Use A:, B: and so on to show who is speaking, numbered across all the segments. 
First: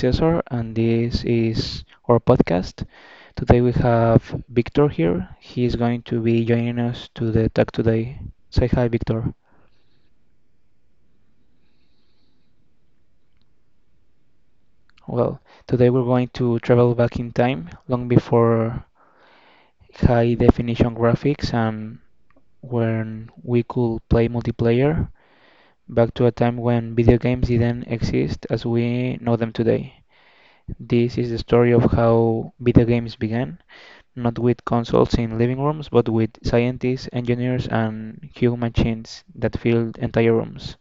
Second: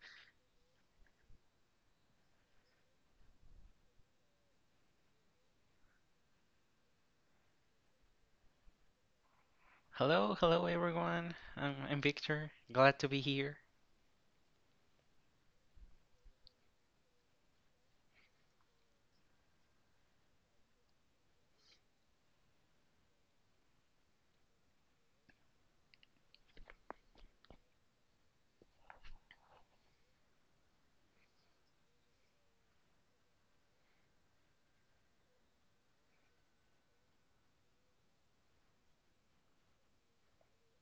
A: Cesar, and this is our podcast. Today we have Victor here. He is going to be joining us to the talk today. Say hi, Victor.
B: Hello, hello everyone. I'm Victor. Glad to be here.
A: Well, today we're going to travel back in time, long before high definition graphics and when we could play multiplayer, back to a time when video games didn't exist as we know them today. This is the story of how video games began, not with consoles in living rooms, but with scientists, engineers, and human machines that fill entire rooms.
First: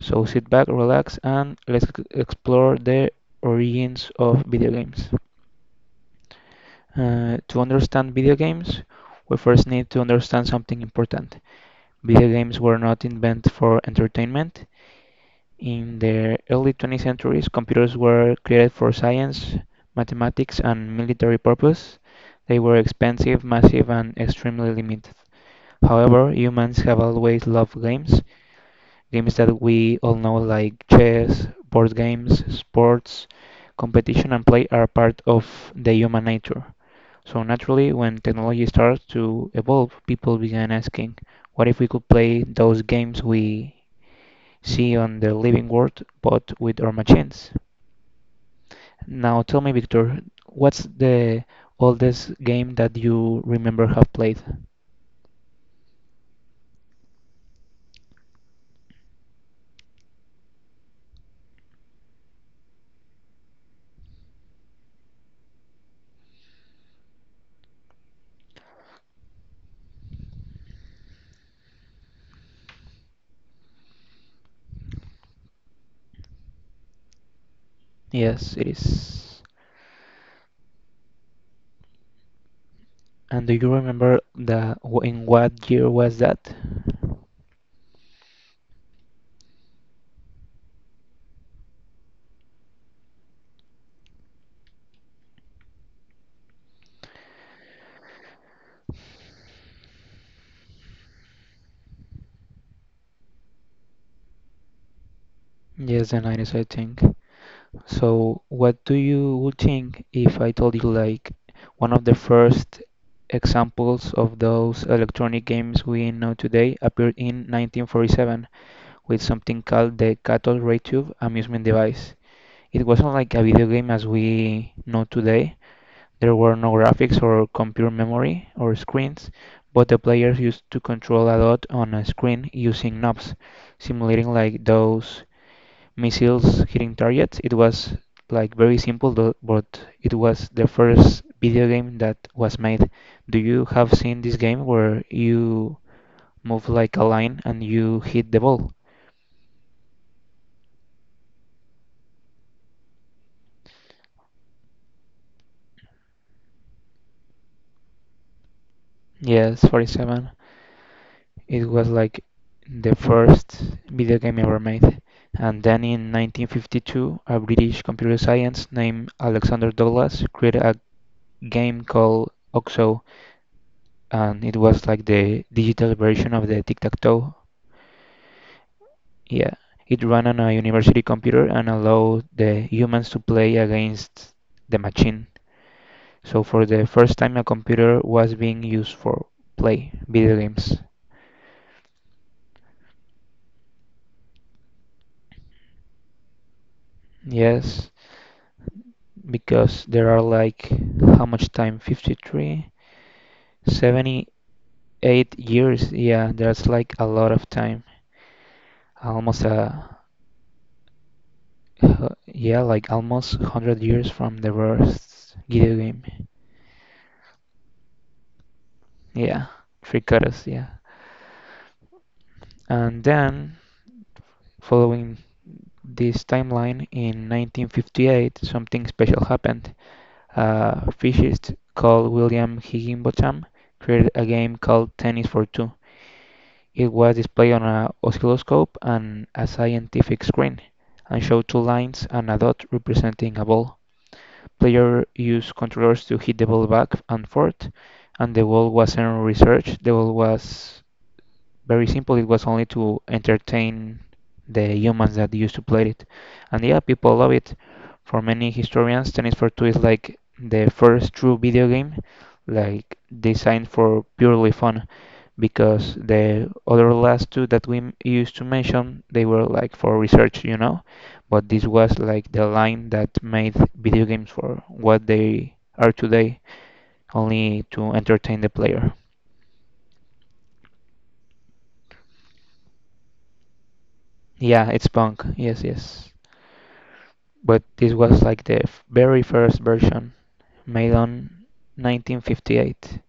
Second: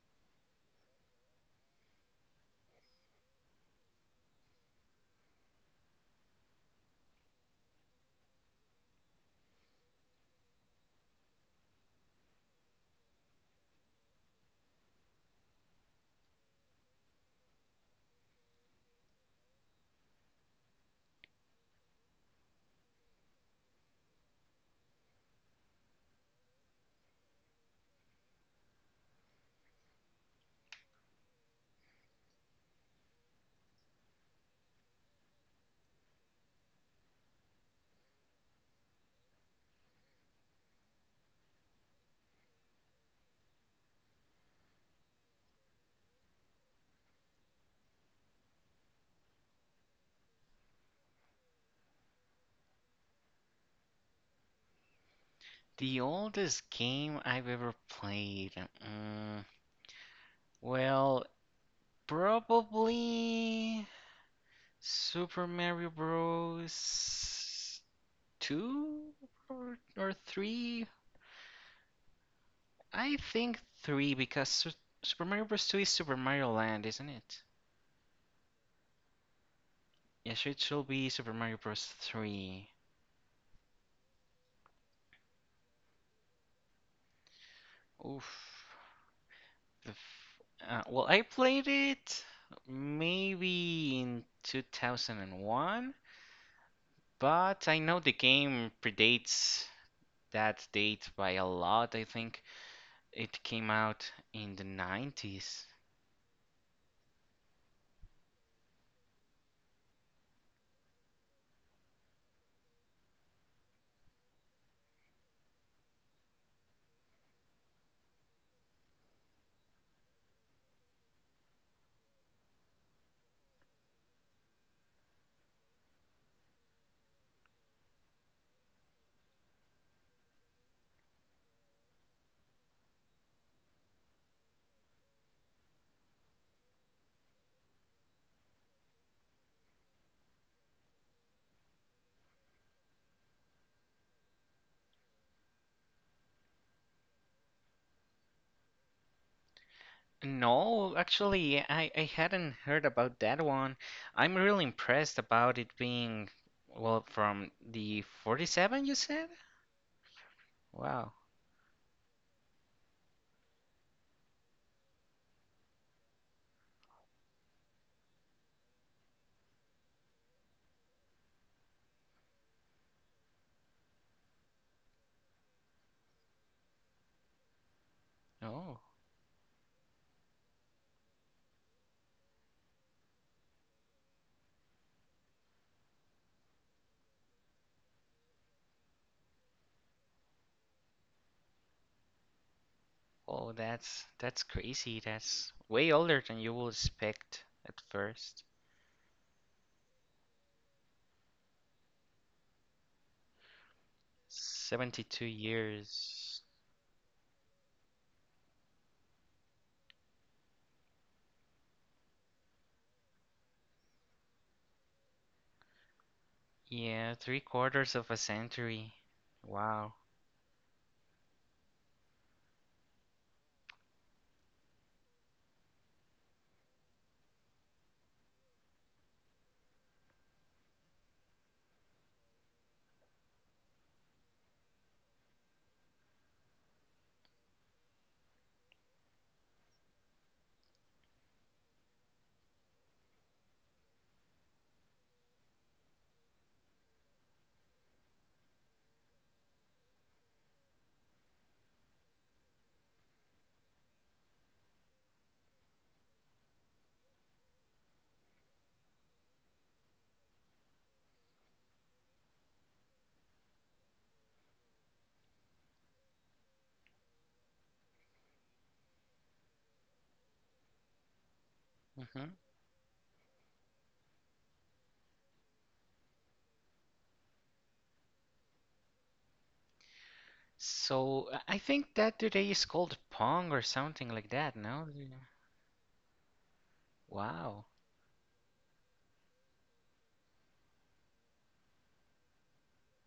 A: So sit back, relax, and let's explore the origins of video games. To understand video games, we first need to understand something important. Video games were not invented for entertainment. In the early 20th centuries, computers were created for science, mathematics, and military purpose. They were expensive, massive, and extremely limited. However, humans have always loved games, games that we all know like chess, board games, sports, competition and play are part of the human nature. So naturally, when technology starts to evolve, people began asking, what if we could play those games we see on the living world, but with our machines? Now tell me, Victor, what's the oldest game that you remember have played?
B: The oldest game I've ever played. Mm, well, probably Super Mario Bros. 2 or 3. I think 3 because Super Mario Bros. 2 is Super Mario Land, isn't it?
A: Yes, it is.
B: Yes, it should be Super Mario Bros. 3.
A: And do you remember the in what year was that?
B: Oof. Well, I played it maybe in 2001, but I know the game predates that date by a lot, I think. It came out in the 90s.
A: Yes, the 90s, I think. So, what do you would think if I told you like one of the first examples of those electronic games we know today appeared in 1947 with something called the cathode ray tube amusement device. It wasn't like a video game as we know today. There were no graphics or computer memory or screens, but the players used to control a dot on a screen using knobs, simulating like those missiles hitting targets. It was like very simple, but it was the first video game that was made. Do you have seen this game where you move like a line and you hit the ball?
B: No, actually, I hadn't heard about that one. I'm really impressed about it being, well, from the 47, you said?
A: Yes, 47.
B: Wow.
A: It was like the first video game ever made. And then in 1952, a British computer scientist named Alexander Douglas created a game called OXO, and it was like the digital version of the tic-tac-toe.
B: Oh.
A: Yeah, it ran on a university computer and allowed the humans to play against the machine. So for the first time, a computer was being used for play video games.
B: Oh, that's crazy. That's way older than you would expect at
A: Yes,
B: first.
A: because there are like how much time 53, seventy-eight
B: 72
A: years yeah,
B: years.
A: that's like a lot of time, almost a yeah, like almost 100 years from the first video game.
B: Yeah, three-quarters of a century.
A: Yeah,
B: Wow.
A: tricotus. Yeah, and then, following this timeline, in 1958 something special happened. A physicist called William Higginbotham created a game called Tennis for Two. It was displayed on an oscilloscope and a scientific screen, and showed two lines and a dot representing a ball. Players used controllers to hit the ball back and forth, and the goal wasn't researched. The goal was very simple. It was only to entertain the humans that used to play it. And yeah, people love it. For many historians, Tennis for Two is like the first true video game, like designed for purely fun, because the other last two that we used to mention, they were like for research, you know, but this was like
B: Hmm.
A: the line that made video games for what they are today, only to entertain the player.
B: So I think that today is called Pong or something like that,
A: Yeah, it's
B: no? Yeah.
A: punk. Yes, yes. But
B: Wow.
A: this was like the very first version made on 1958.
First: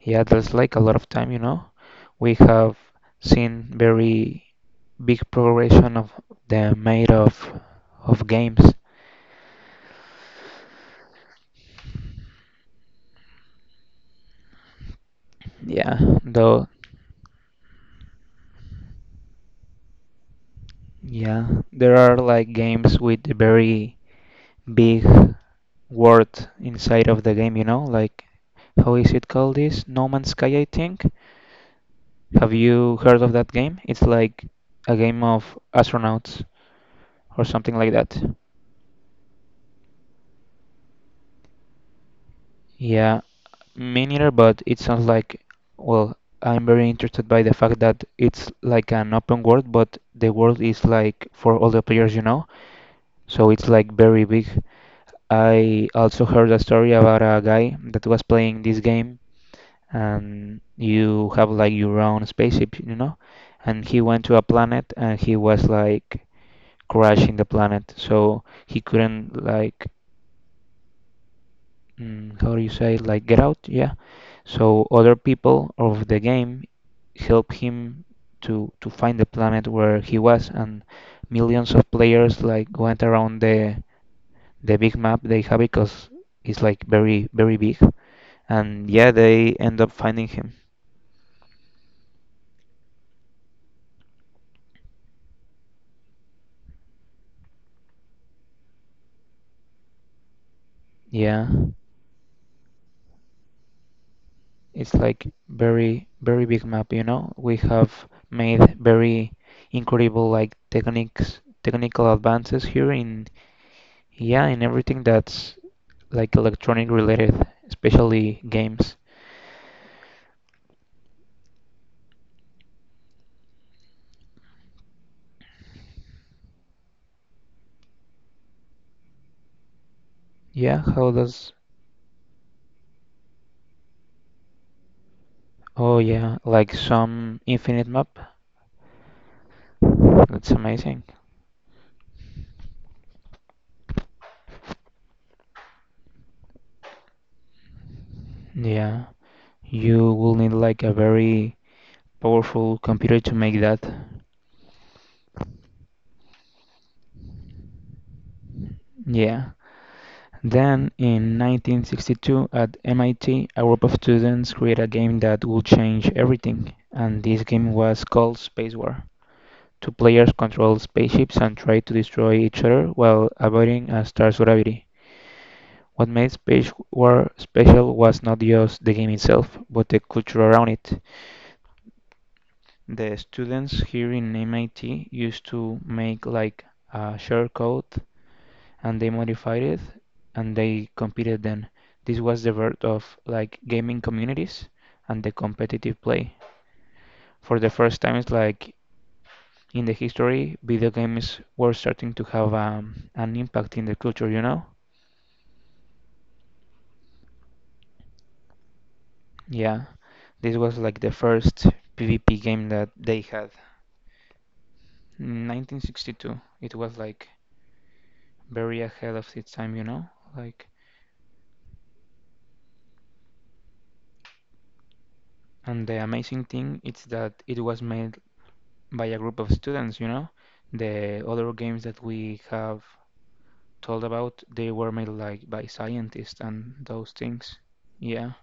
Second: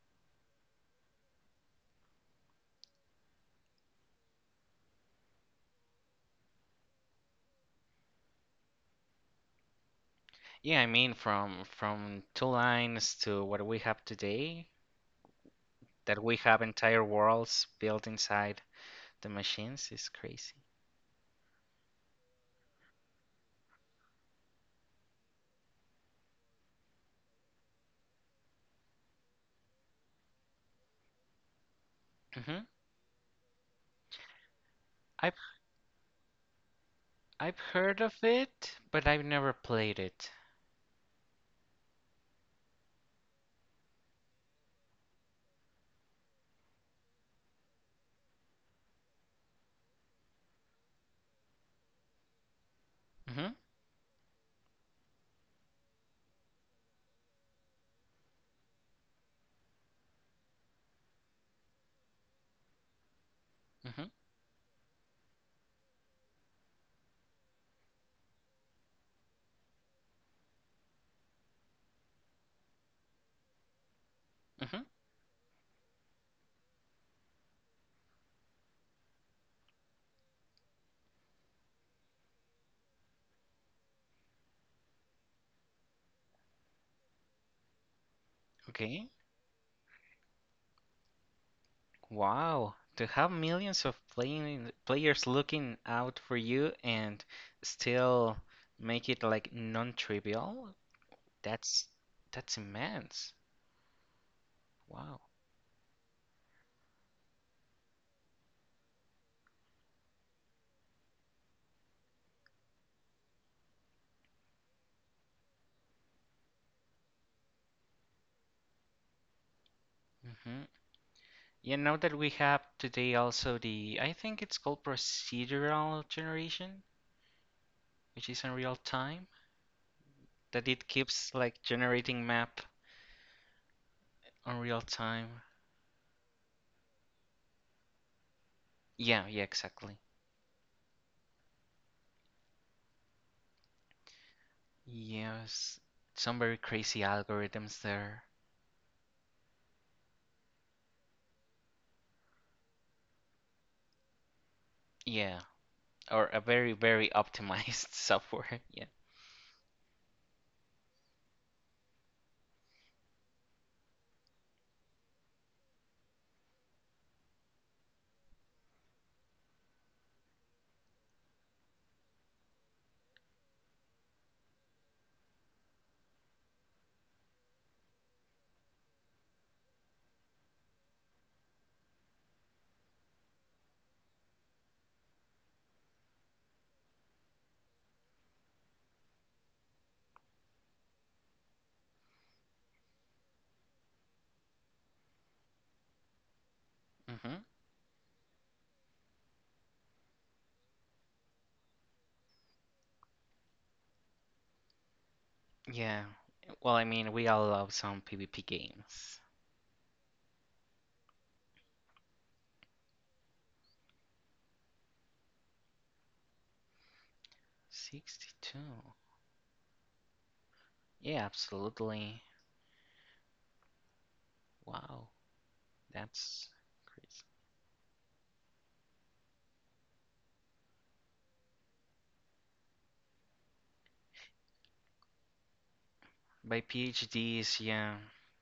A: Yeah, that's like a lot of time, you know. We have seen very big progression of the made of games.
B: Yeah, I mean from two lines to what we have today,
A: Yeah,
B: that we have
A: though,
B: entire worlds built inside the machines is crazy.
A: yeah, there are like games with very big word inside of the game, you know, like how is it called this? No Man's Sky, I think. Have
B: Hmm.
A: you heard of that game? It's like a game
B: I
A: of astronauts or
B: I've
A: something like
B: heard
A: that.
B: of it, but I've never played it.
A: Yeah, me neither, but it sounds like, well, I'm very interested by the fact that it's like an open world, but the world is like for all the players, you know? So
B: Mhm.
A: it's like very big. I also heard a story about a guy that was playing this game, and you have like your own spaceship, you know? And he
B: Mhm.
A: went to a planet and he was like crashing the planet. So he couldn't like how do you say like get out? Yeah.
B: Mhm.
A: So other people of the game help him to find the planet where he was, and millions of players like went around the big map they have because it's like very very big, and
B: Okay.
A: yeah, they end up finding him.
B: Wow. To have millions of playing players looking out for you and still make it like non-trivial,
A: Yeah,
B: that's that's immense.
A: it's
B: Wow.
A: like very very big map, you know. We have made very incredible like techniques, technical advances here in, yeah, in everything that's like electronic related, especially games.
B: Hmm. You know that we have today also the, I think it's called procedural generation, which is in real time, that
A: Yeah,
B: it
A: how
B: keeps
A: does,
B: like generating map on real time.
A: oh yeah, like some infinite map.
B: Yeah, yeah, exactly.
A: That's amazing.
B: Yes, some very crazy algorithms there.
A: Yeah, you will need like a very powerful computer to make that.
B: Yeah, or a very, very optimized software. Yeah.
A: Yeah. Then, in 1962, at MIT, a group of students created a game that would change everything, and this game was called Space War. Two players controlled spaceships and tried to destroy each other while avoiding a star's gravity. What made Space War special was not just the game itself, but the culture around it. The students here in MIT used to make like a share code and they modified it and they competed then. This was the birth of like gaming communities and the competitive play.
B: Mm-hmm.
A: For the first time, it's like in the history, video games were starting to have an impact in the culture, you know?
B: Yeah. Well, I mean, we all love some PvP games.
A: Yeah, this was like the first PvP game that they had. In 1962, it was like very
B: 62.
A: ahead of its time, you know? Like,
B: Yeah, absolutely. Wow,
A: and the amazing
B: that's
A: thing is
B: crazy.
A: that it was made by a group of students, you know. The other games that we have told about, they were made like by scientists
B: By
A: and those things.
B: PhDs, yeah.
A: Yeah,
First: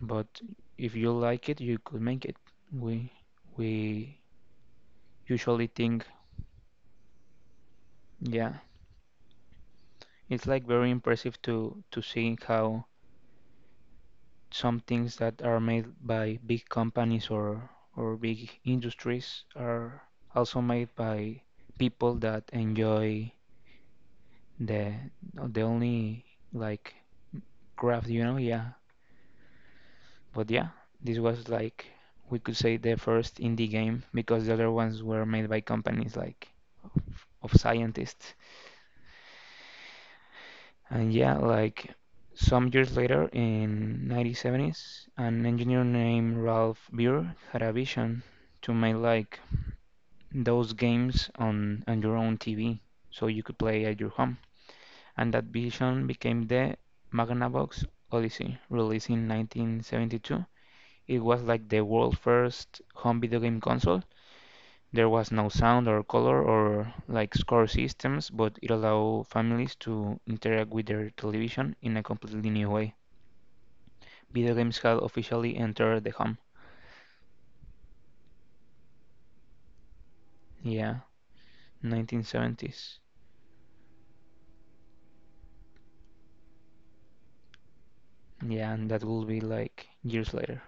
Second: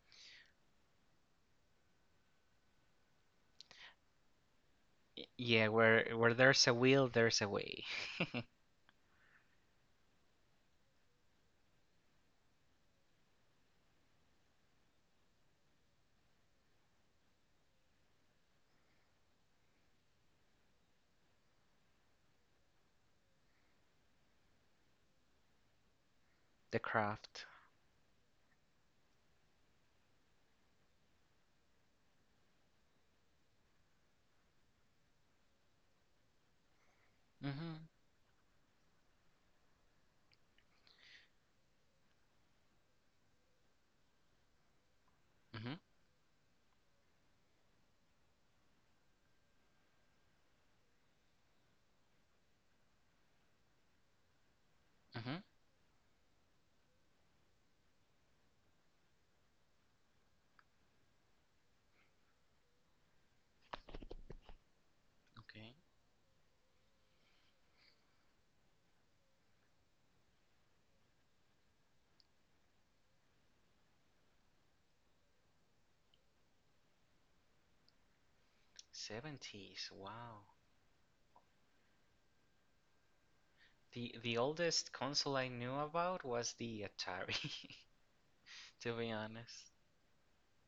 A: but if you like it, you could make it. We we usually
B: Yeah,
A: think,
B: where there's a will, there's a way.
A: yeah, it's like very impressive to see how some things that are made by big companies or big industries are also made by people that enjoy the the only
B: The
A: like
B: craft.
A: craft, you know, yeah. But yeah, this was like we could say the first indie game because the other ones were made by companies like of, of
B: Mm-hmm.
A: scientists. And yeah, like some years later in 1970s, an
B: Mm-hmm.
A: engineer named Ralph Beer had a vision to make like those games on your own TV so you could play at your home. And
B: Mm-hmm.
A: that vision became the Magnavox Odyssey, released in 1972. It was like the world's first home video game console. There was no
B: Okay.
A: sound or color or like score systems, but it allowed families to interact with their television in a completely new way. Video games had officially entered the home.
B: 70s. Wow.
A: Yeah, 1970s.
B: The oldest console I knew about was the Atari,
A: Yeah, and
B: to
A: that
B: be
A: will be
B: honest.
A: like years later.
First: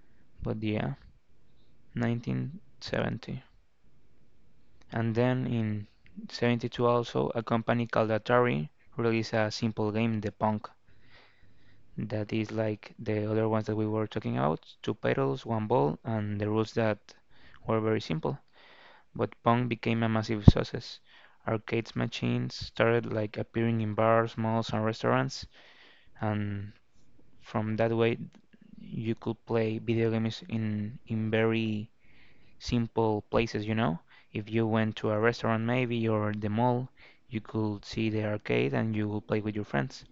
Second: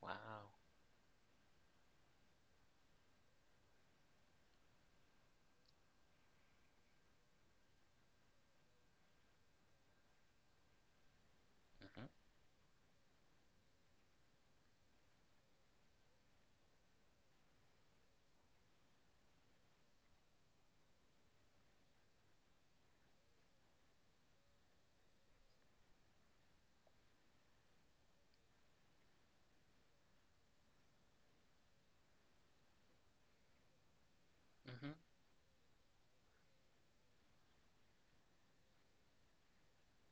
B: Wow.
A: But yeah, 1970. And then in 72 also, a company called Atari released a simple game, The Pong,
B: Mhm.
A: that is like the other ones that we were talking about, two pedals, one ball, and the rules that were very simple. But Pong became a massive success. Arcade machines started like appearing in bars, malls, and restaurants, and from that way you could play video games in very simple places, you know? If you
B: Mhm.
A: went to a restaurant maybe or the mall, you could see the arcade and you would play with your friends.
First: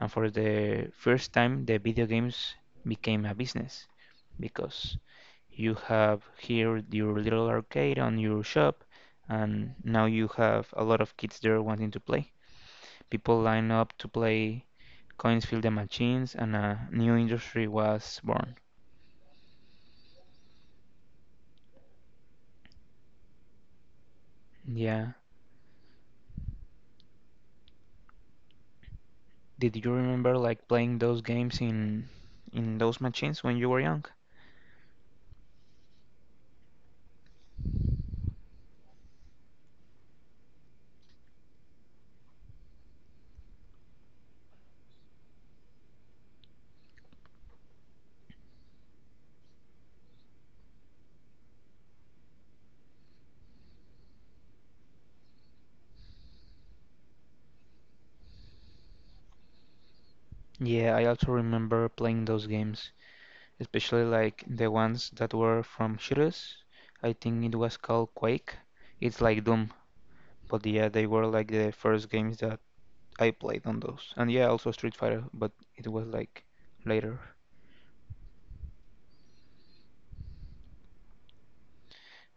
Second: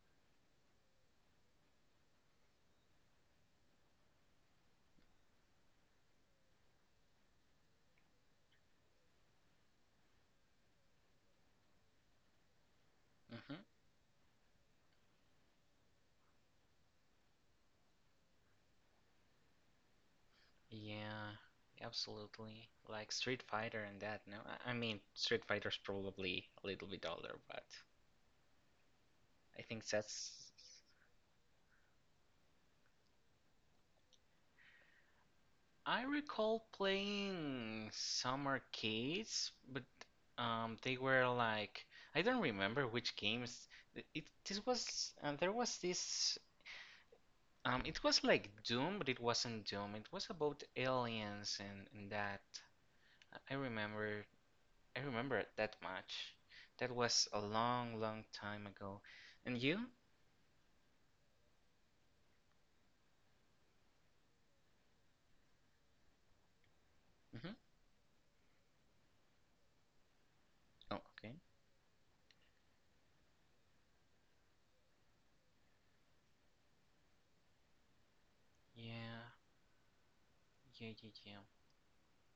A: And for the first time, the video games became a business because you have here your little arcade on your shop, and now you have a lot of kids there wanting to play. People
B: Mhm.
A: line up to play, coins fill the machines, and a new industry was born.
B: Yeah, absolutely. Like Street Fighter and that. No, I mean
A: Yeah.
B: Street Fighter's probably a little bit older, but I
A: Did
B: think
A: you
B: that's.
A: remember like playing those games in those machines when you were young?
B: I recall playing some arcades, but they were like I don't remember which games. It this was There was this. It was like Doom, but it wasn't Doom. It was about aliens and that. I remember, I remember it that much. That was a long, long time ago. And you?
A: Yeah, I also remember playing those games, especially like the ones that were from shooters. I think
B: Mm-hmm.
A: it was called Quake. It's like Doom, but yeah,
B: Oh,
A: they were
B: okay.
A: like the first games that I played on those. And yeah, also Street Fighter, but it was like later.
B: Yeah, yeah, yeah, yeah.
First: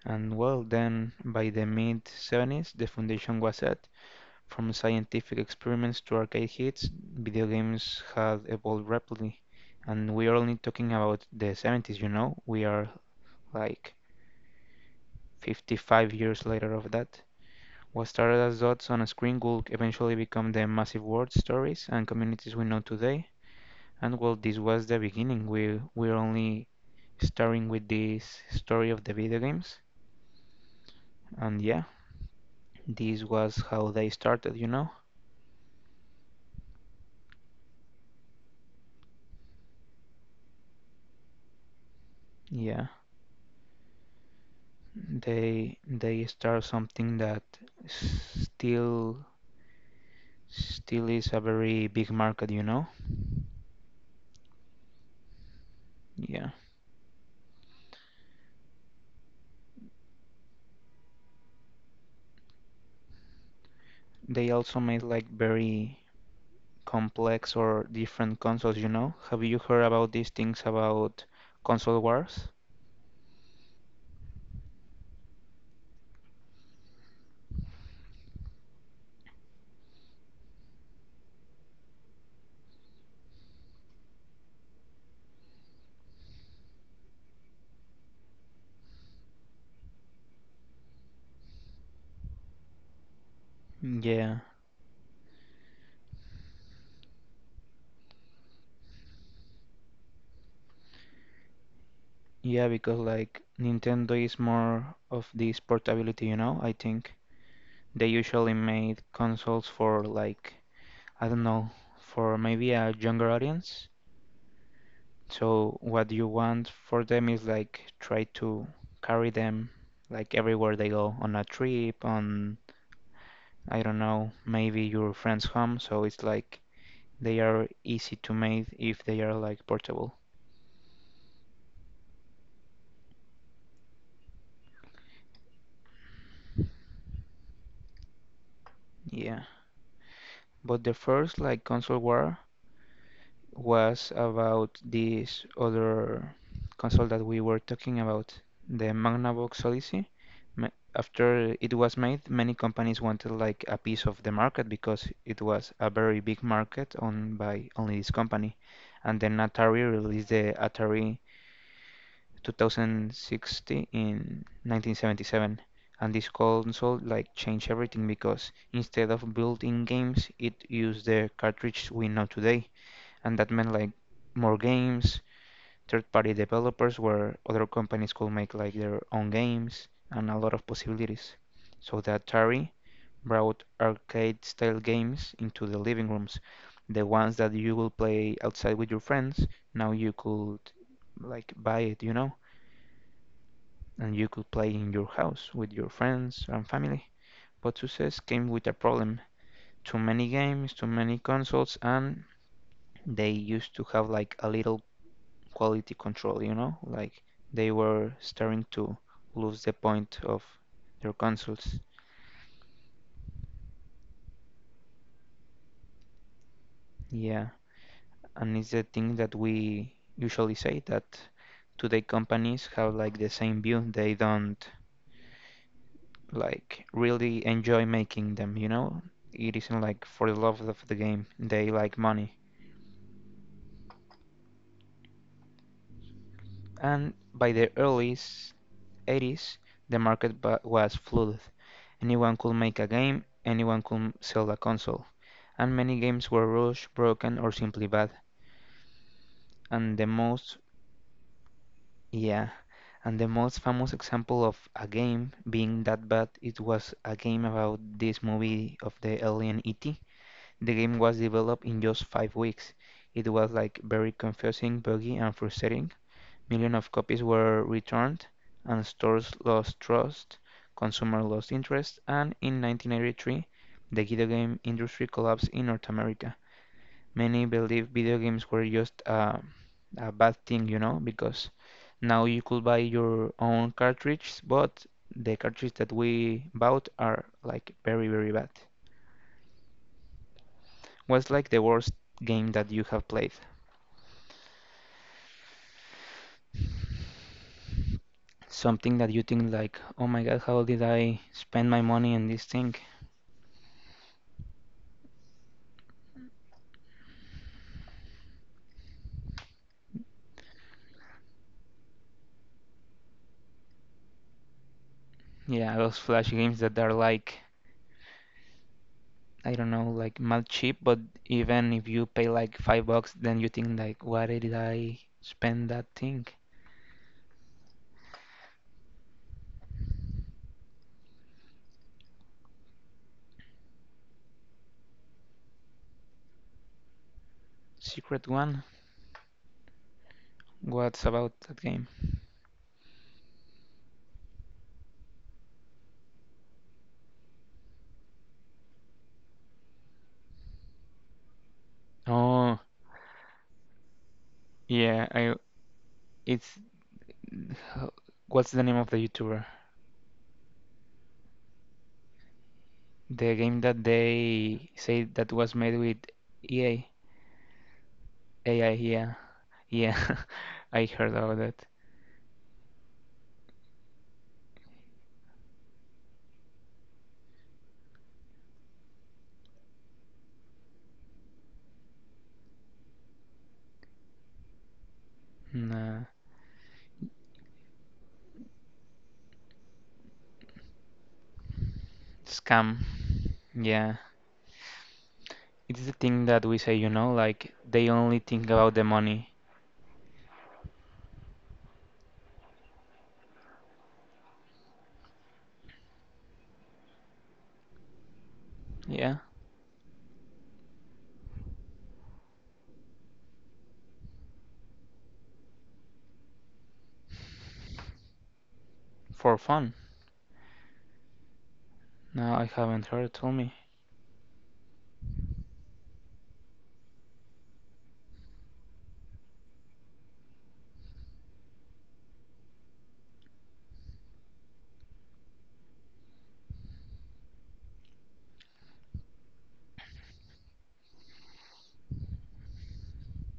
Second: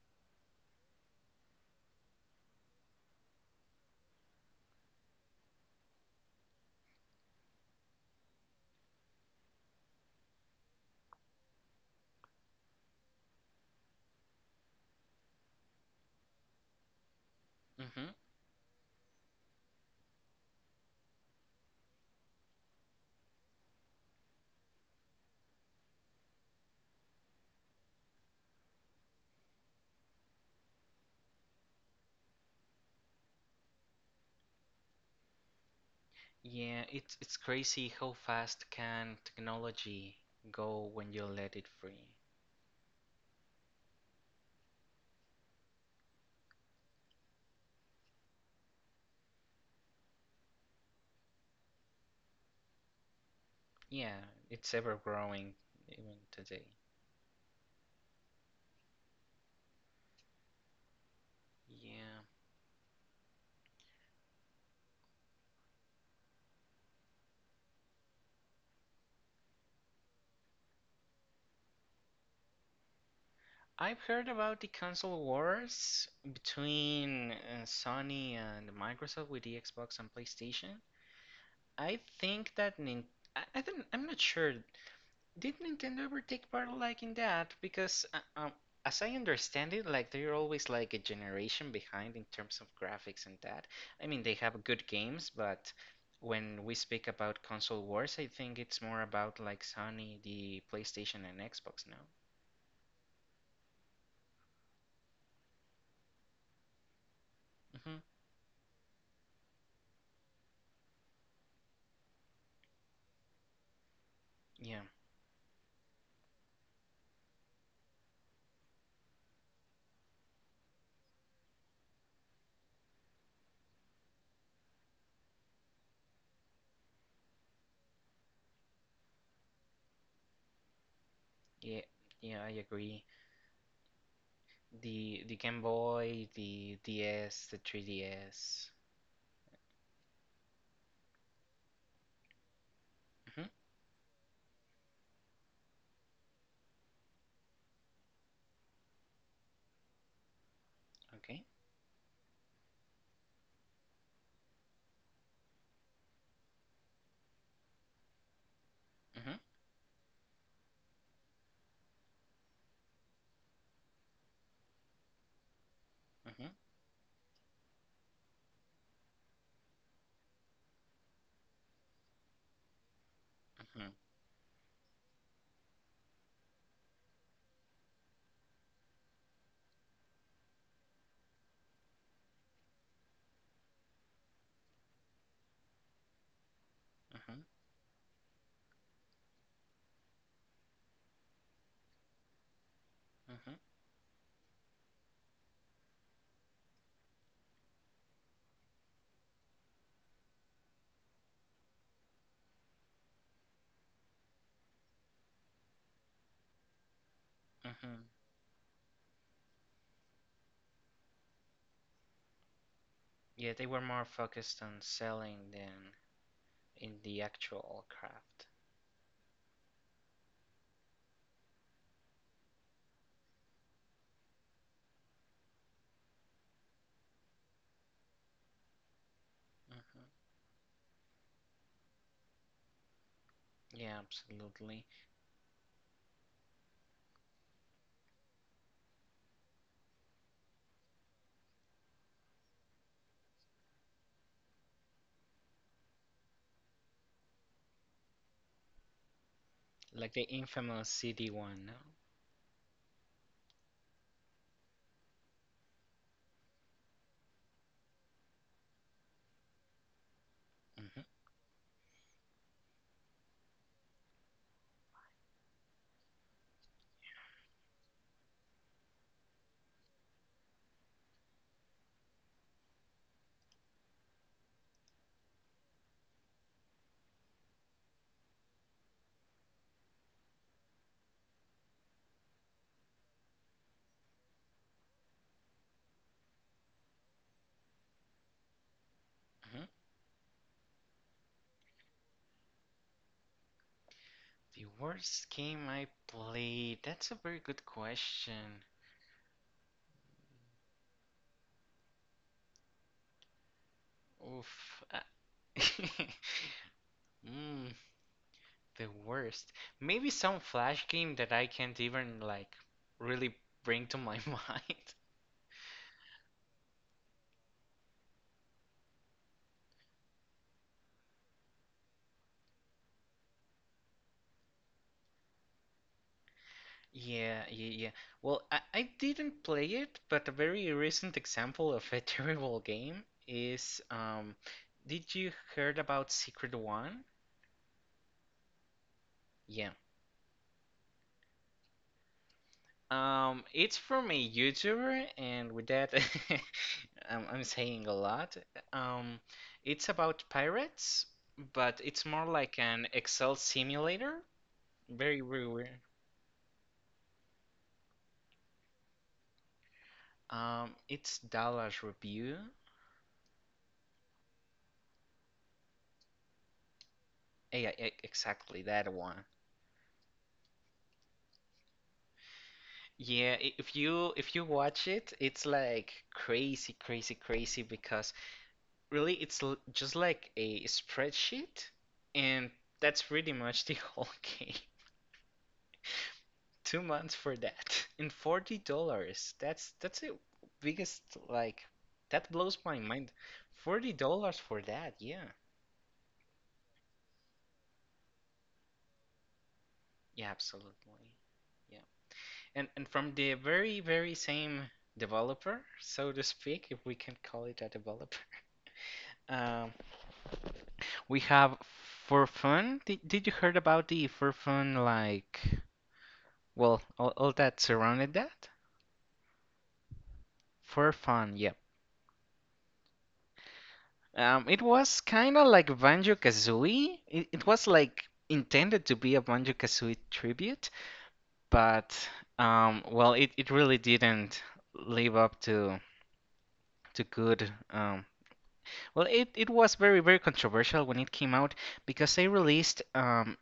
A: And well, then by the mid 70s, the foundation was set. From scientific experiments to arcade hits, video games had evolved rapidly. And we are only talking about the 70s, you know? We are like 55 years later of that. What
B: Mm-hmm.
A: started as dots on a screen would eventually become the massive world stories and communities we know today. And well, this was the beginning. We're only starting with this story of the video games. And yeah, this was how they started, you know?
B: Yeah, it's crazy how fast can technology go when you let it free.
A: Yeah. They start something that still still is a very big market, you know?
B: Yeah, it's ever growing even
A: Yeah.
B: today. Yeah.
A: They also made like very complex or different consoles, you know? Have you heard about these things about console wars?
B: I've heard about the console wars between Sony and Microsoft with the Xbox and PlayStation. I think that Nintendo. I don't, I'm not sure. Did Nintendo ever take part like in that? Because as I understand it, like they're always like a generation behind in terms of graphics and that. I mean, they
A: Yeah,
B: have good games, but when we speak about console wars, I think it's more about like Sony, the PlayStation and Xbox now.
A: yeah, because like Nintendo is more of this portability, you know? I think
B: Hmm.
A: they usually made consoles for I don't know, for maybe a younger audience.
B: Yeah.
A: So what you want for them is try to carry them like everywhere they go on a trip, on I don't know, maybe your friend's home. So it's like they are easy to make if they are like portable.
B: Yeah, yeah, I agree. The Game Boy, the DS, the 3DS.
A: Yeah. But the first like console war
B: Mhm.
A: was about this other console that we were talking about, the Magnavox Odyssey.
B: Okay.
A: After it was made, many companies wanted like a piece of the market because it was a very big market owned by only this company. And then
B: Mhm.
A: Atari released the Atari 2060 in 1977, and this
B: Mhm.
A: console like changed everything because instead of built-in games it used the cartridge we know today, and that meant like
B: Mhm.
A: more games, third-party developers where other companies could make like their own games and a lot of possibilities. So the Atari brought arcade-style games into the living rooms, the ones
B: Mhm.
A: that you will play outside with your friends. Now you could buy it.
B: Mhm.
A: And you could play in your house with your friends and family. But success came with a problem. Too many games, too many consoles, and they used to have like a little quality control, you know? Like they
B: Mhm.
A: were starting to lose the point of their consoles.
B: Yeah, they were more focused on selling than in the
A: Yeah,
B: actual craft.
A: and it's the thing that we usually say, that today companies have like the same view. They don't like really enjoy making them, you know? It isn't
B: Mhm.
A: like for the love of the game. They like money.
B: Yeah, absolutely.
A: And by the early 80s, the market was flooded. Anyone could make a game, anyone could sell a console, and many games were rushed, broken, or simply bad. And the
B: Like the
A: most,
B: infamous CD one, no?
A: yeah, and the most famous example of a game being that bad, it was a game about this movie of the alien E.T. The game
B: Mhm.
A: was developed in just 5 weeks. It was like very confusing, buggy, and frustrating. Millions of copies were returned, and stores lost trust, consumers lost interest, and in 1983, the video game industry collapsed in North America. Many believe video games were just a bad thing, you know, because now you could buy your own cartridges, but the cartridges that we bought are like very, very bad.
B: Mhm.
A: What's like the worst game that you have played?
B: The worst game I played. That's a very good question.
A: Something that you think like, oh my god, how did I spend my money on this thing?
B: Oof. Mm, The worst. Maybe some flash game that I can't even like really bring to my mind.
A: Yeah, those flash games that are like I don't know, like mad cheap, but even if you pay like $5, then you think like, why did I spend that thing?
B: Yeah, yeah, yeah. Well, I didn't play it, but a very recent example of a terrible game is, did you heard about Secret One?
A: Secret one?
B: Yeah.
A: What's about that game?
B: It's from a YouTuber and with that I'm saying a lot. Um it's about pirates, but it's more like
A: Oh,
B: an Excel simulator.
A: yeah,
B: Very,
A: I
B: very weird.
A: it's what's the name of the YouTuber?
B: It's Dallas Review.
A: The game that they say that was made with EA,
B: Yeah, exactly
A: AI,
B: that
A: yeah,
B: one.
A: yeah, I heard about that.
B: Yeah, if you watch it, it's like crazy, crazy, crazy because really it's l just like a spreadsheet, and that's pretty much the whole game.
A: Nah,
B: 2 months for that, and $40. That's the biggest like that blows my
A: scam,
B: mind. Forty
A: yeah.
B: dollars for that? Yeah,
A: It's the thing that we say, you know, like they only think about the money.
B: yeah, absolutely. Yeah. And from the very, very same developer, so to speak, if we can call it a developer,
A: Yeah,
B: um, we have For Fun. Did you heard about the For Fun, like, well, all that surrounded that?
A: for fun.
B: For Fun, yep.
A: No, I haven't heard. Tell me.
B: It was kind of like Banjo Kazooie. It was like intended to be a Banjo Kazooie tribute, but well, it really didn't live up to good, well, it was very, very controversial when it came out because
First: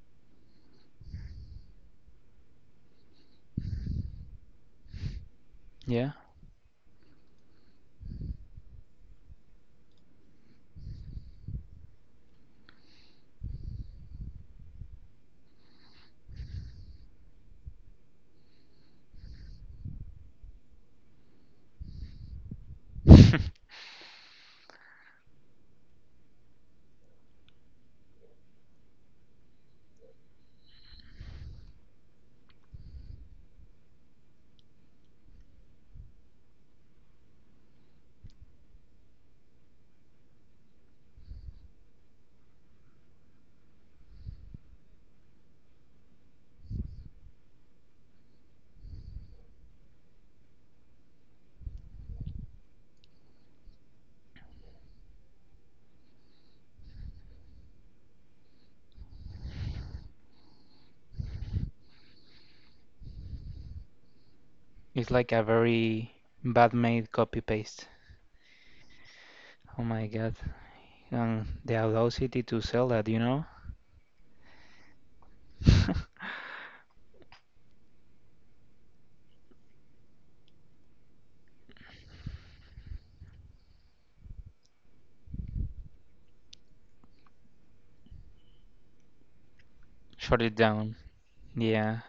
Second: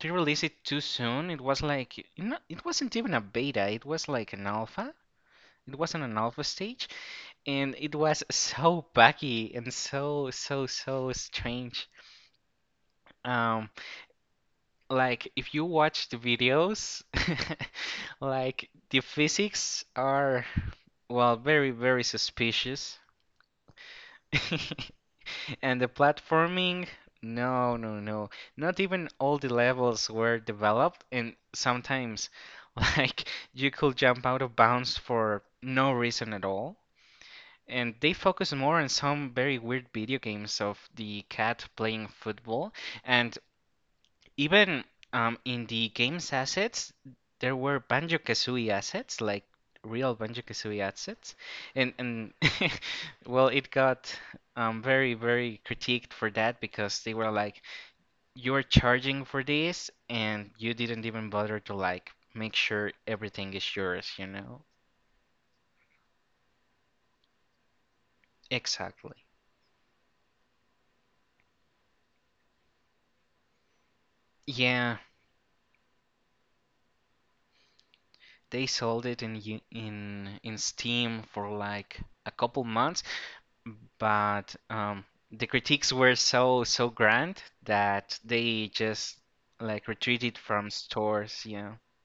B: they released it too soon. It was like, it wasn't even a beta, it was like an alpha. It wasn't
A: Yeah.
B: an alpha stage, and it was so buggy and so so so strange. Um, like if you watch the videos, like the physics are, well, very very suspicious. And the platforming, no, no, no. Not even all the levels were developed, and sometimes, like, you could jump out of bounds for no reason at all. And they focus more on some very weird video games of the cat playing football, and even in the game's assets, there were Banjo-Kazooie assets, like real Banjo-Kazooie assets, and well, it got, very very critiqued for that because they were like, you're charging for this, and you didn't even bother to like make sure everything is yours, you know?
A: It's like a very bad made copy paste.
B: Exactly.
A: Oh my god. And the audacity to sell that, you know?
B: Yeah, they sold it in in Steam for like a couple months, but the critiques were so so grand that they just like retreated
A: Shut it
B: from
A: down.
B: stores. Yeah,
A: Yeah.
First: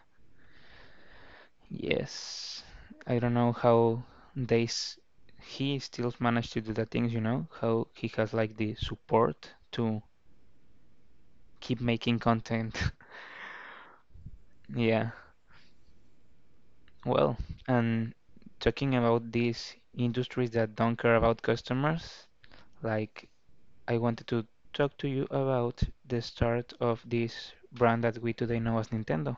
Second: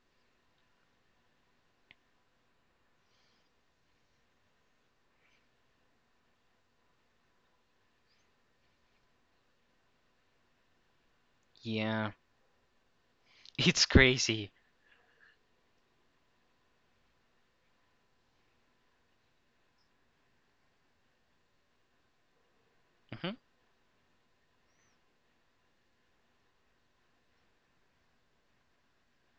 A: Yes. I don't know how they s he still managed to do the things, you know? How he has like the support to keep
B: yeah,
A: making content.
B: it's crazy.
A: Yeah. Well, and talking about these industries that don't care about customers, like
B: Hmm.
A: I wanted to talk to you about the start of this brand that we today know as Nintendo.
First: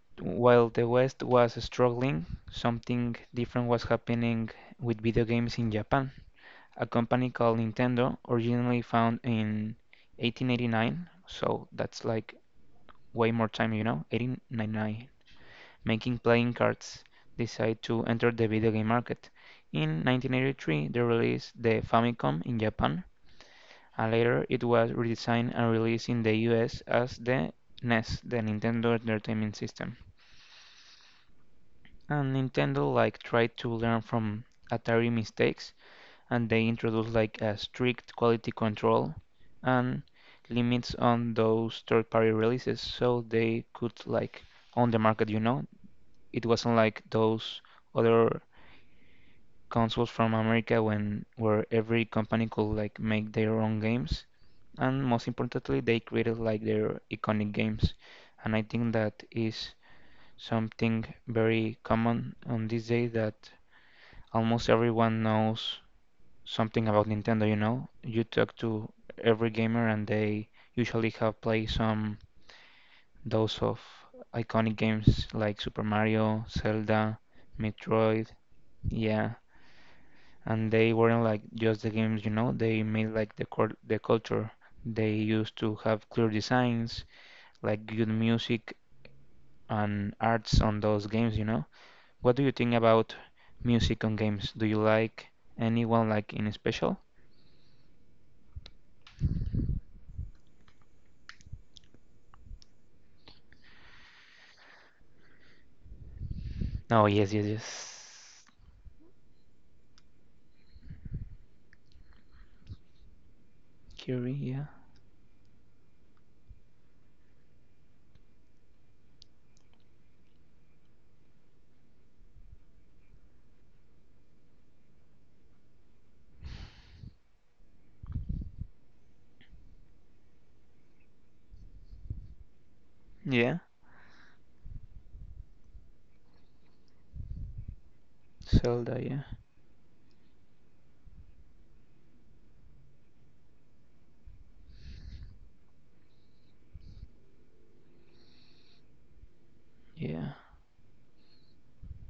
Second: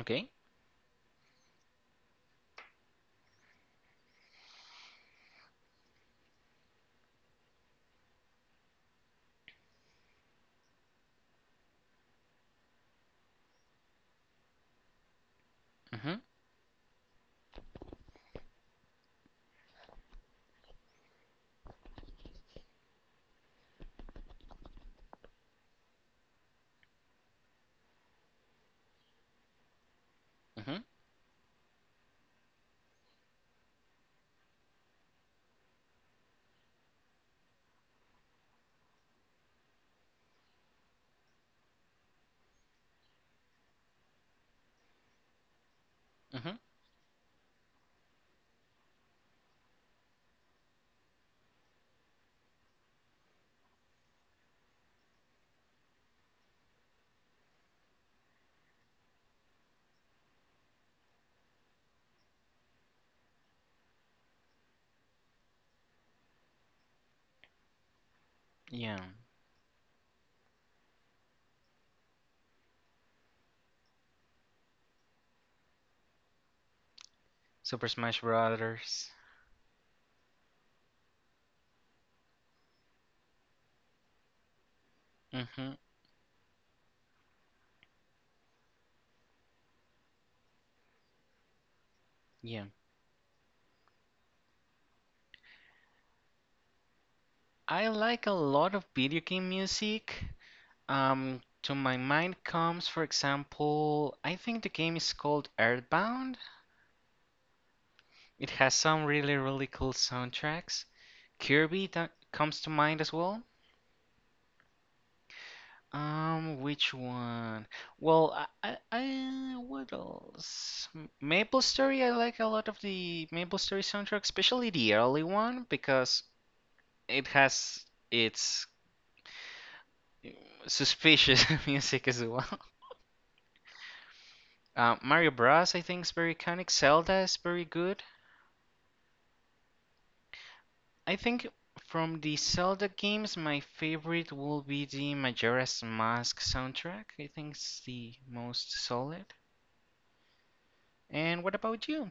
B: Okay.
A: While the West was struggling, something different was happening with video games in Japan. A company called Nintendo, originally found in 1889, so that's like way more time, you know, 1899, making
B: Hmm.
A: playing cards, decide to enter the video game market. In 1983, they released the Famicom in Japan, and later it was redesigned and released in the US as the NES, the Nintendo Entertainment System.
B: Hmm.
A: And Nintendo like tried to learn from Atari mistakes, and they introduced like a strict quality control and limits on those third-party releases, so they could like own the market, you know. It
B: Hmm.
A: wasn't like those other consoles from America when where every company could like make their own games, and most importantly they created like their iconic games, and I think that is something very common on this day, that almost everyone knows something about Nintendo, you know? You talk to
B: Yeah.
A: every gamer and they usually have played some those of iconic games like Super Mario, Zelda,
B: Super Smash
A: Metroid.
B: Brothers.
A: Yeah, and they weren't like just the games, you know. They made like the culture. They used
B: Hmm.
A: to have clear designs, like good music and arts on those games, you know. What do you
B: Yeah.
A: think about music on games? Do you like anyone like in special?
B: I like a lot of video game music. To my mind comes, for example, I think the game is called Earthbound.
A: No, yes, yes, yes.
B: It has some really really cool soundtracks. Kirby that comes to mind as well.
A: Curie, yeah.
B: Which one? Well, I what else? MapleStory. I like a lot of the MapleStory soundtrack, especially the early one because it has its mm, suspicious music as well.
A: Yeah.
B: Mario Bros. I think is very iconic. Zelda is very good.
A: Zelda, yeah.
B: I think from the Zelda games, my favorite will be the Majora's Mask soundtrack. I think it's the most solid.
A: Yeah.
B: And what about you?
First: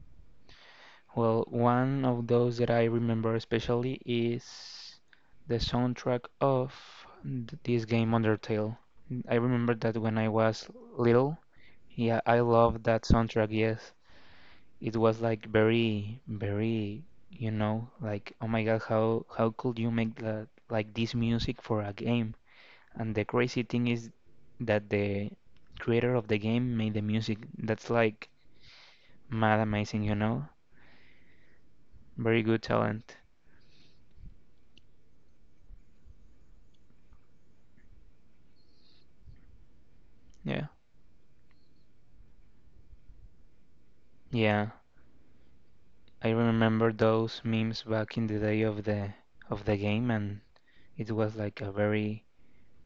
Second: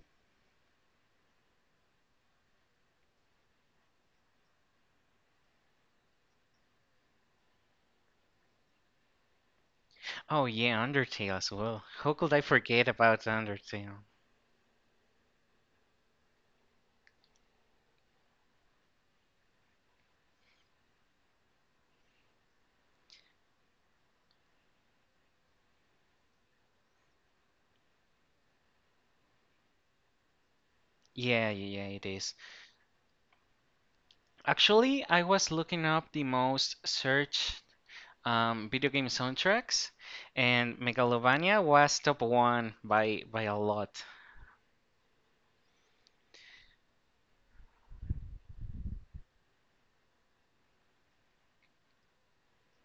A: Well, one of those that I remember especially is the soundtrack of this game Undertale. I remember that when I
B: Oh
A: was
B: yeah,
A: little,
B: Undertale as well. How
A: yeah,
B: could
A: I
B: I
A: loved
B: forget
A: that
B: about
A: soundtrack, yes.
B: Undertale?
A: It was like very, very, you know, like oh my God, how could you make that like this music for a game? And the crazy thing is that the creator of the game made the music. That's like mad amazing, you know?
B: Yeah, yeah, yeah, it is.
A: Very good talent.
B: Actually, I was looking up the most searched video game soundtracks,
A: Yeah.
B: and Megalovania was top one by a lot.
A: Yeah, I remember those memes back in the day of the game, and it was like a very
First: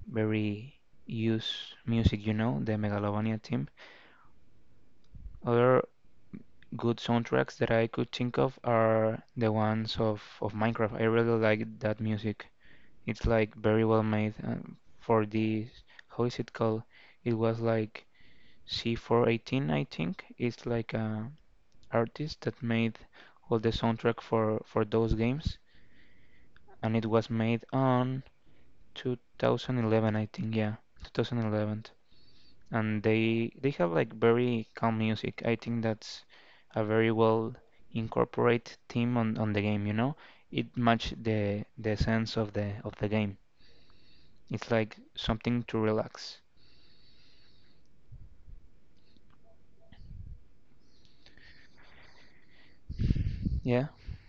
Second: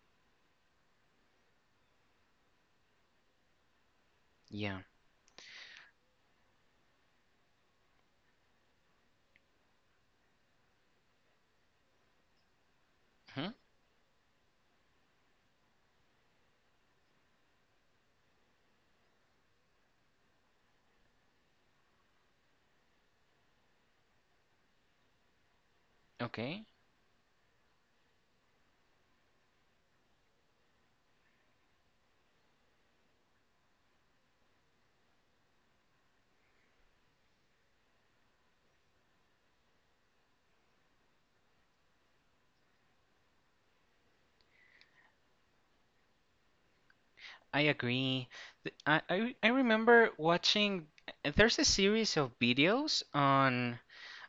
A: very used music, you know, the Megalovania theme.
B: Yeah.
A: Other good soundtracks that I could think of are the ones of Minecraft. I really like that music. It's
B: Hmm?
A: like very well made for this. How is it called? It was like C418, I think. It's like a artist that made all the soundtrack for those games,
B: Okay.
A: and it was made on 2011, I think. Yeah, 2011. And they have like very calm music. I think that's a very well incorporate theme on the game, you know? It match the sense of the game. It's like something to relax.
B: I agree. I remember watching. There's a series of videos on
A: Yeah,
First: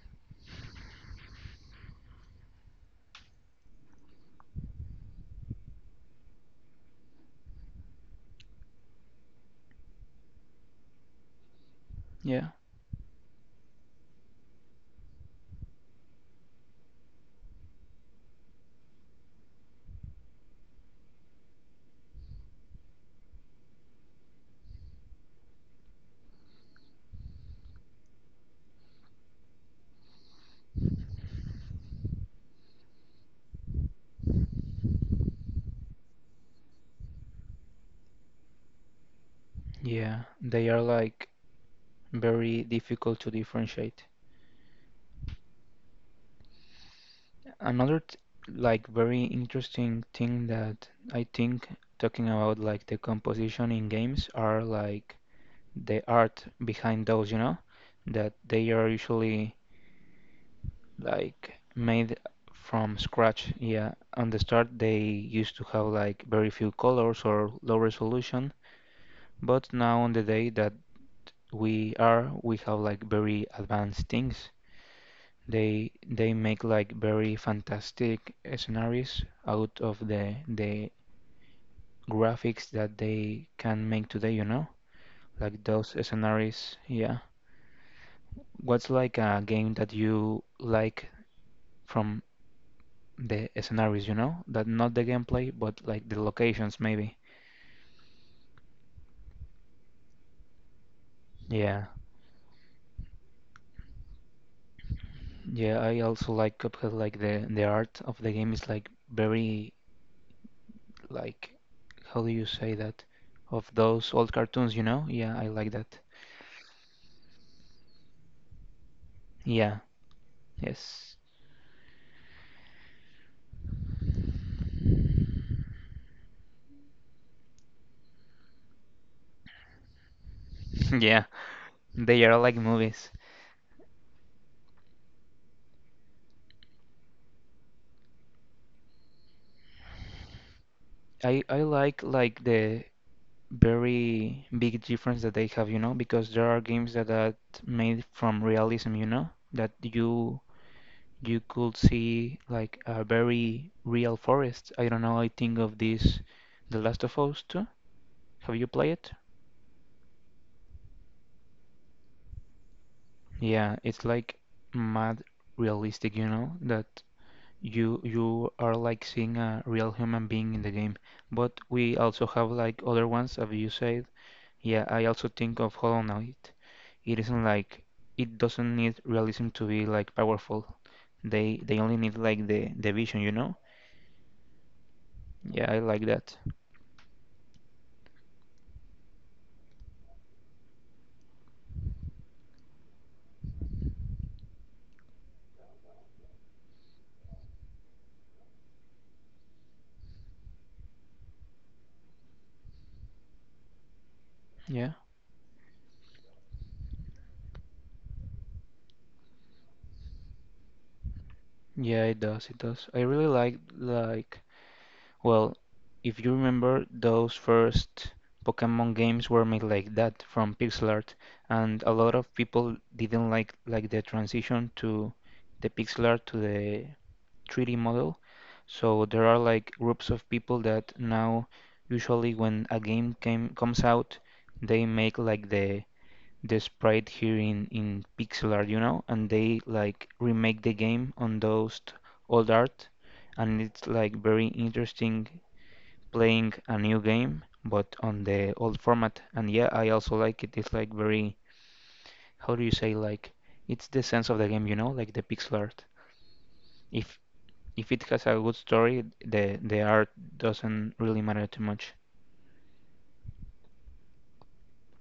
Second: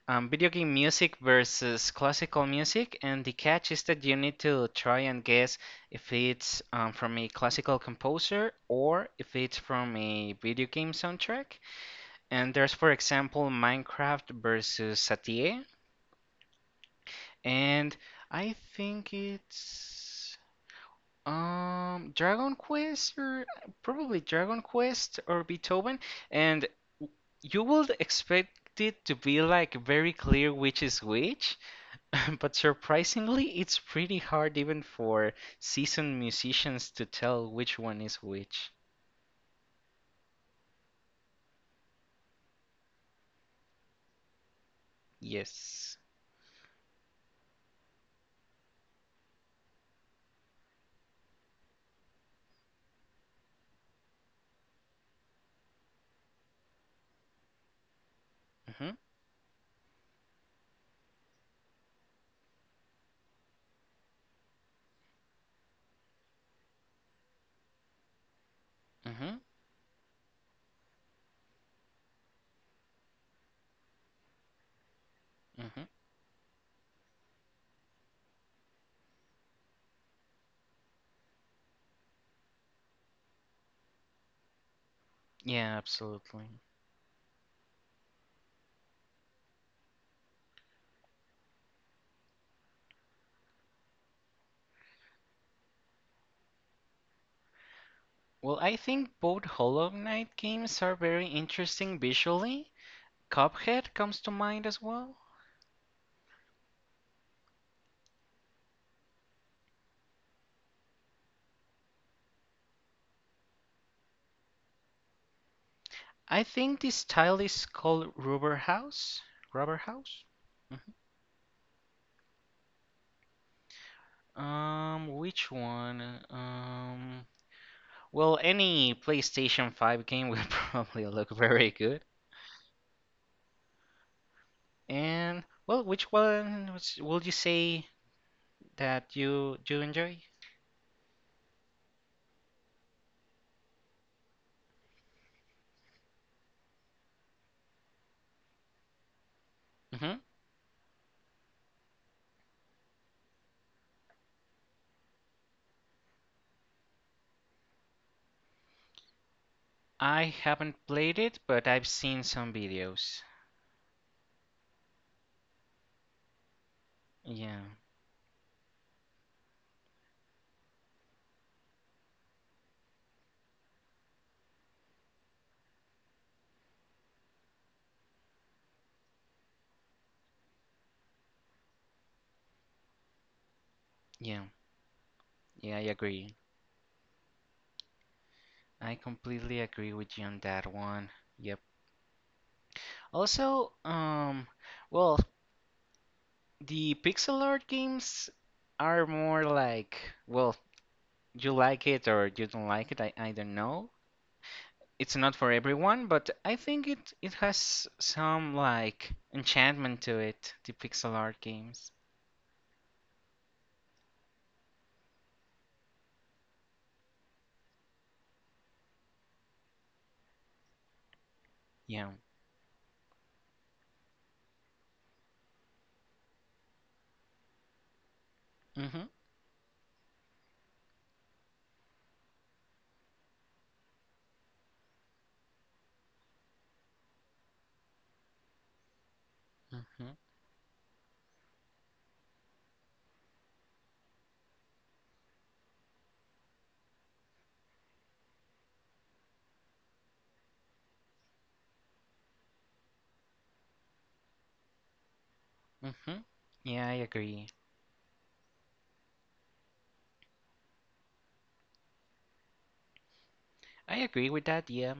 B: video game music versus classical music, and the catch is that you need to try and guess if it's from a classical composer or if it's from a video game soundtrack.
A: yeah,
B: And there's, for example, Minecraft versus Satie, and I think it's Dragon Quest, or probably Dragon Quest or Beethoven, and you would expect it to be like very clear which is which. But surprisingly, it's pretty hard even for seasoned musicians to tell which one is which.
A: yeah. They are like very difficult to differentiate.
B: Yes.
A: Another t- like very interesting thing that I think, talking about like the composition in games, are like the art behind those, you know, that they are
B: Mm-hmm.
A: usually like made from scratch. Yeah, on the start they used to have like very few colors or low resolution,
B: Mm-hmm.
A: but now on the day that we are, we have like very advanced things.
B: Mm-hmm.
A: They make like very fantastic scenarios out of the graphics that they can make today, you know? Like
B: Yeah,
A: those
B: absolutely.
A: scenarios, yeah. What's like a game that you like from the scenarios, you know? That not the gameplay, but like the locations maybe.
B: Well, I think both Hollow Knight games are very
A: Yeah.
B: interesting visually. Cuphead comes to mind as well.
A: Yeah, I also like Cuphead, like the art of the game is like very like how do you say that? Of those old cartoons, you know? Yeah, I like that.
B: I think this style is called Rubber House. Rubber
A: Yeah.
B: House? Mhm.
A: Yes.
B: Which one? Well, any PlayStation 5 game will probably
A: Yeah,
B: look very good.
A: they are like movies.
B: And well, which one was, would you say that you do enjoy?
A: I like the very big difference that they have, you know, because there are games that are made from realism, you know, that
B: Hmm.
A: you could see like a very real forest. I don't know, I think of this The Last of Us 2. Have you played it?
B: I haven't played it, but I've seen some videos.
A: Yeah, it's like mad realistic, you know, that
B: Yeah,
A: you are like seeing a real human being in the game. But we also have like other ones, as you said. Yeah, I also think of Hollow Knight. It isn't like it doesn't need realism to be like powerful. They only need like the vision, you know?
B: yeah,
A: Yeah,
B: yeah,
A: I
B: I
A: like
B: agree.
A: that.
B: I completely agree with you on that one. Yep. Also, well, the pixel art games are more like, well, you like it or you don't like it, I don't know.
A: Yeah.
B: It's not for everyone, but I think it has some like enchantment to it, the pixel art games.
A: Yeah, it does, it does. I really like well, if you remember, those first Pokemon games were made like that from pixel art, and a
B: Yeah.
A: lot of people didn't like the transition to the pixel art to the 3D model. So
B: Mhm.
A: there are like groups of people that now usually when a game came comes out, they make like the sprite here in pixel art, you know, and they like
B: Mhm.
A: remake the game on those old art, and it's like very interesting playing a new game, but on the old format. And yeah, I also like it. It's like very, how do you say, like it's the sense of the game, you know, like the pixel art.
B: Mhm. Yeah, I
A: If
B: agree.
A: if it has a good story, the art doesn't really matter too much.
B: I agree with that. Yeah,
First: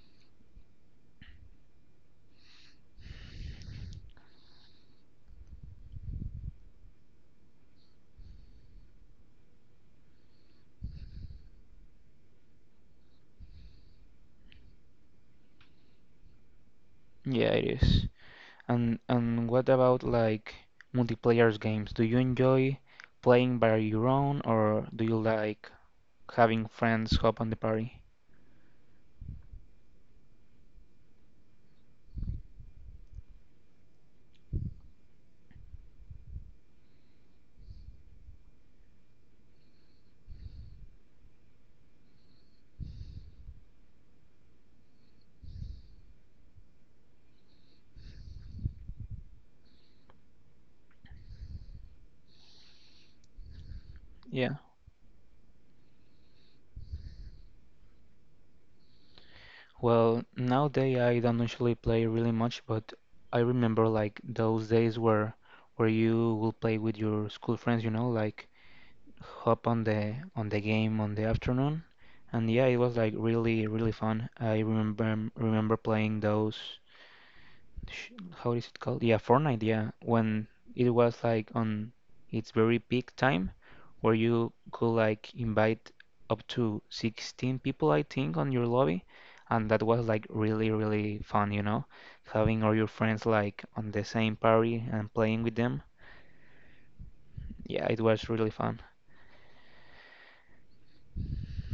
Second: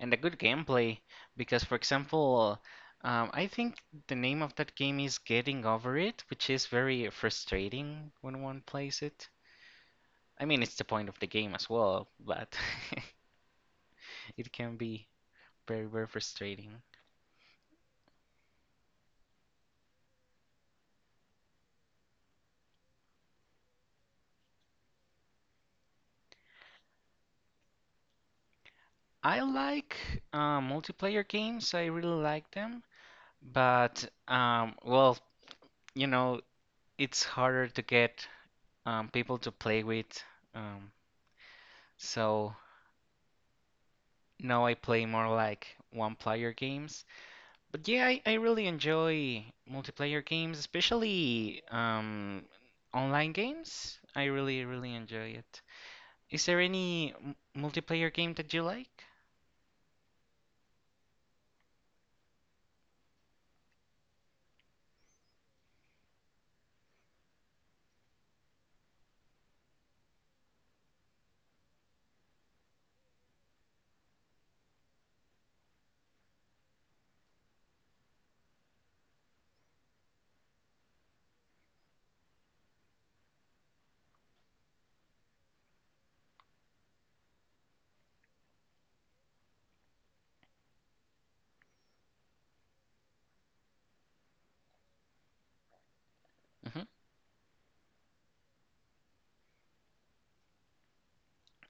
B: and a good gameplay because, for example, I think the name of that game is Getting Over It, which is very frustrating when one plays it. I mean, it's the point of the game as well, but it can be very, very frustrating.
A: Yeah, it is. And what about like multiplayer games? Do you enjoy playing by your own, or do you like having friends hop on the party?
B: I like multiplayer games. I really like them, but well, you know, it's harder to get people to play with. Um, so now I play more like one-player games. But yeah, I really enjoy multiplayer games, especially online games. I
A: Yeah.
B: really, really enjoy it. Is there any m multiplayer game that you like?
A: Well, nowadays I don't usually play really much, but I remember like those days where you will play with your school friends, you know, like hop on the game on the afternoon. And yeah, it was like really really fun. I remember playing those sh- how is it called? Yeah, Fortnite. Yeah, when it was like on its very peak time, where you could like invite up to 16 people, I think, on your lobby, and that was like really, really fun, you know, having all your friends like on the same party and playing with them.
B: Mm-hmm.
A: Yeah, it was really fun.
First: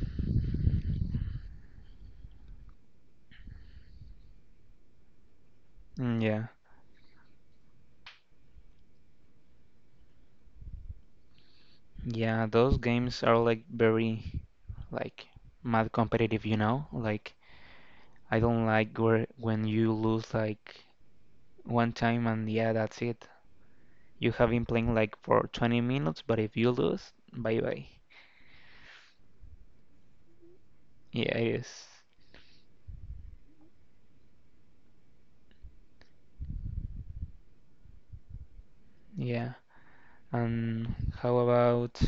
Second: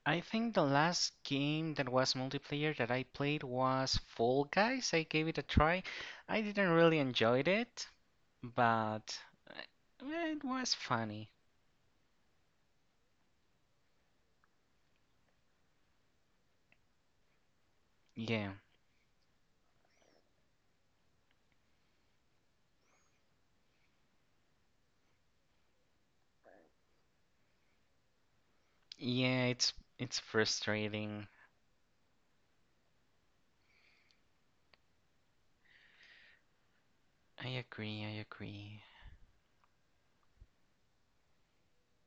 B: I think the last game that was multiplayer that I played was Fall Guys. I gave it a try.
A: Mm,
B: I
A: yeah,
B: didn't really enjoy it, but it was funny.
A: yeah, those games are like very like mad competitive, you know? Like I
B: Yeah.
A: don't like where when you lose like one time and yeah, that's it. You have been playing like for 20 minutes, but if you lose, bye bye.
B: Yeah, it's
A: Yeah,
B: frustrating.
A: it is.
B: I agree, I agree.
A: Yeah. And how about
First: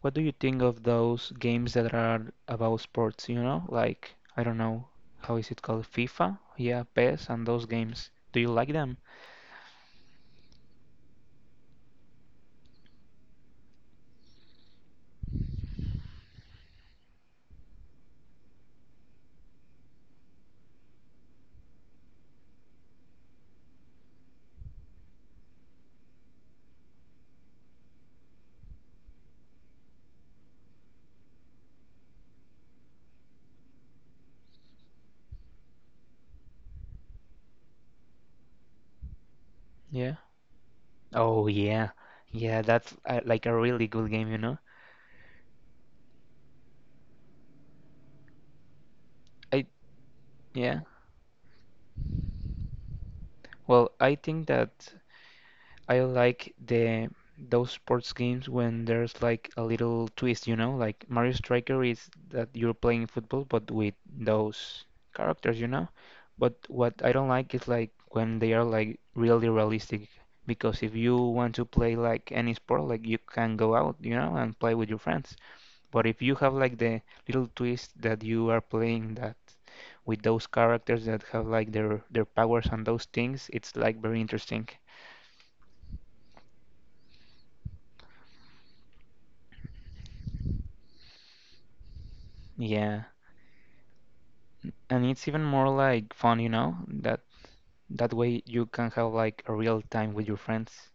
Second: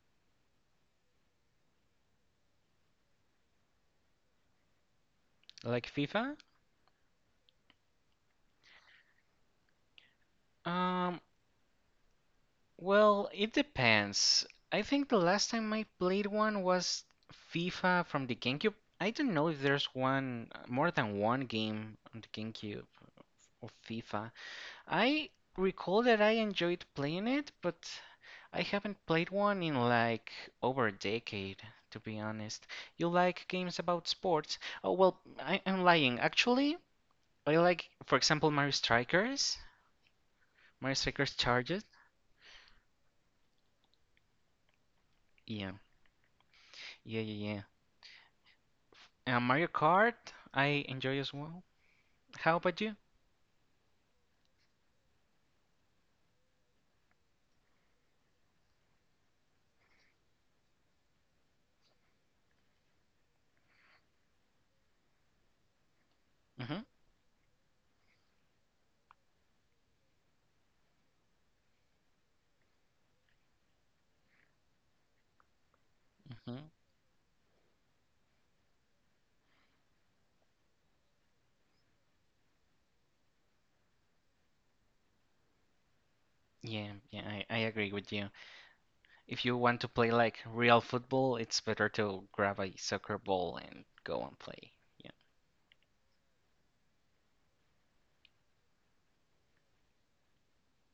A: what do you think of those games that are about sports, you know? Like, I don't know, how is it called?
B: Like FIFA?
A: FIFA? Yeah, PES and those games. Do you like them?
B: Um, well, it depends. I think the last time I played one was FIFA from the GameCube. I don't know if there's one more than one game on the GameCube of FIFA. I recall that I enjoyed playing it, but I haven't played one in like over a decade, to be honest. You like games about sports? Oh, well, I am lying. Actually, I like, for example, Mario Strikers,
A: Yeah.
B: Mario Strikers
A: Oh
B: Charged.
A: yeah. Yeah, that's like a really good game, you know?
B: Yeah, yeah, yeah, yeah.
A: I
B: Mario Kart,
A: yeah.
B: I enjoy as well. How about you?
A: Well, I think that I like the those sports games when there's like a little twist, you know, like Mario Striker is that you're playing football but with those characters, you know. But
B: Mm-hmm,
A: what I don't like is like when they are like really realistic, because if you want to play like any sport, like you can go out, you know, and play with your friends. But if you have
B: mm-hmm.
A: like the little twist that you are playing that with those characters that have like their powers and those things, it's like very interesting.
B: Yeah, yeah, I agree with you. If you want to play like real football, it's better to grab a
A: Yeah.
B: soccer ball and go and play.
A: And
B: Yeah.
A: it's even more like fun, you know, that that way you can have like a real time with your friends.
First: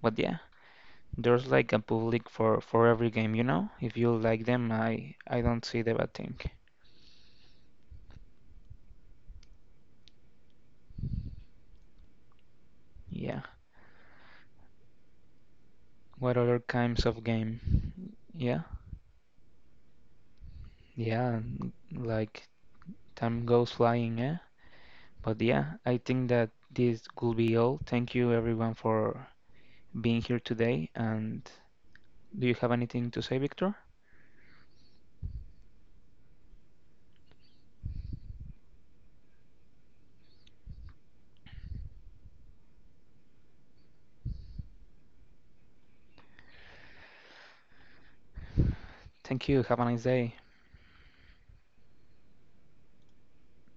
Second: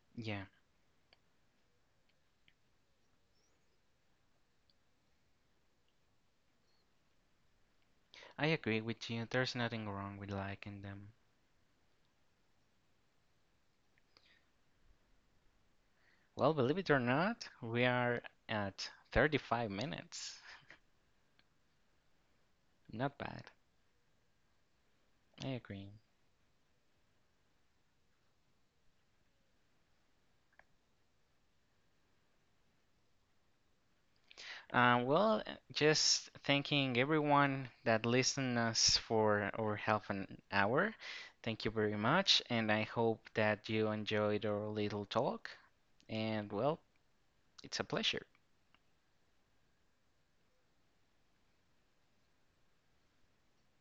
A: But yeah,
B: Yeah,
A: there's like a public for every game, you know. If you like them, I don't see the bad thing.
B: I agree with you. There's nothing wrong with liking them.
A: Yeah. What
B: Well,
A: other
B: believe it or
A: kinds of
B: not, we
A: game?
B: are
A: Yeah.
B: at 35 minutes.
A: Yeah, like
B: Not
A: time
B: bad.
A: goes flying, eh? But
B: I
A: yeah,
B: agree.
A: I think that this could be all. Thank you everyone for being here today. And do you have anything to say, Victor?
B: Well, just thanking everyone that listened us for over half an hour. Thank you very much, and I hope that you enjoyed our little talk. And well, it's a pleasure.
A: Thank you. Have a nice day.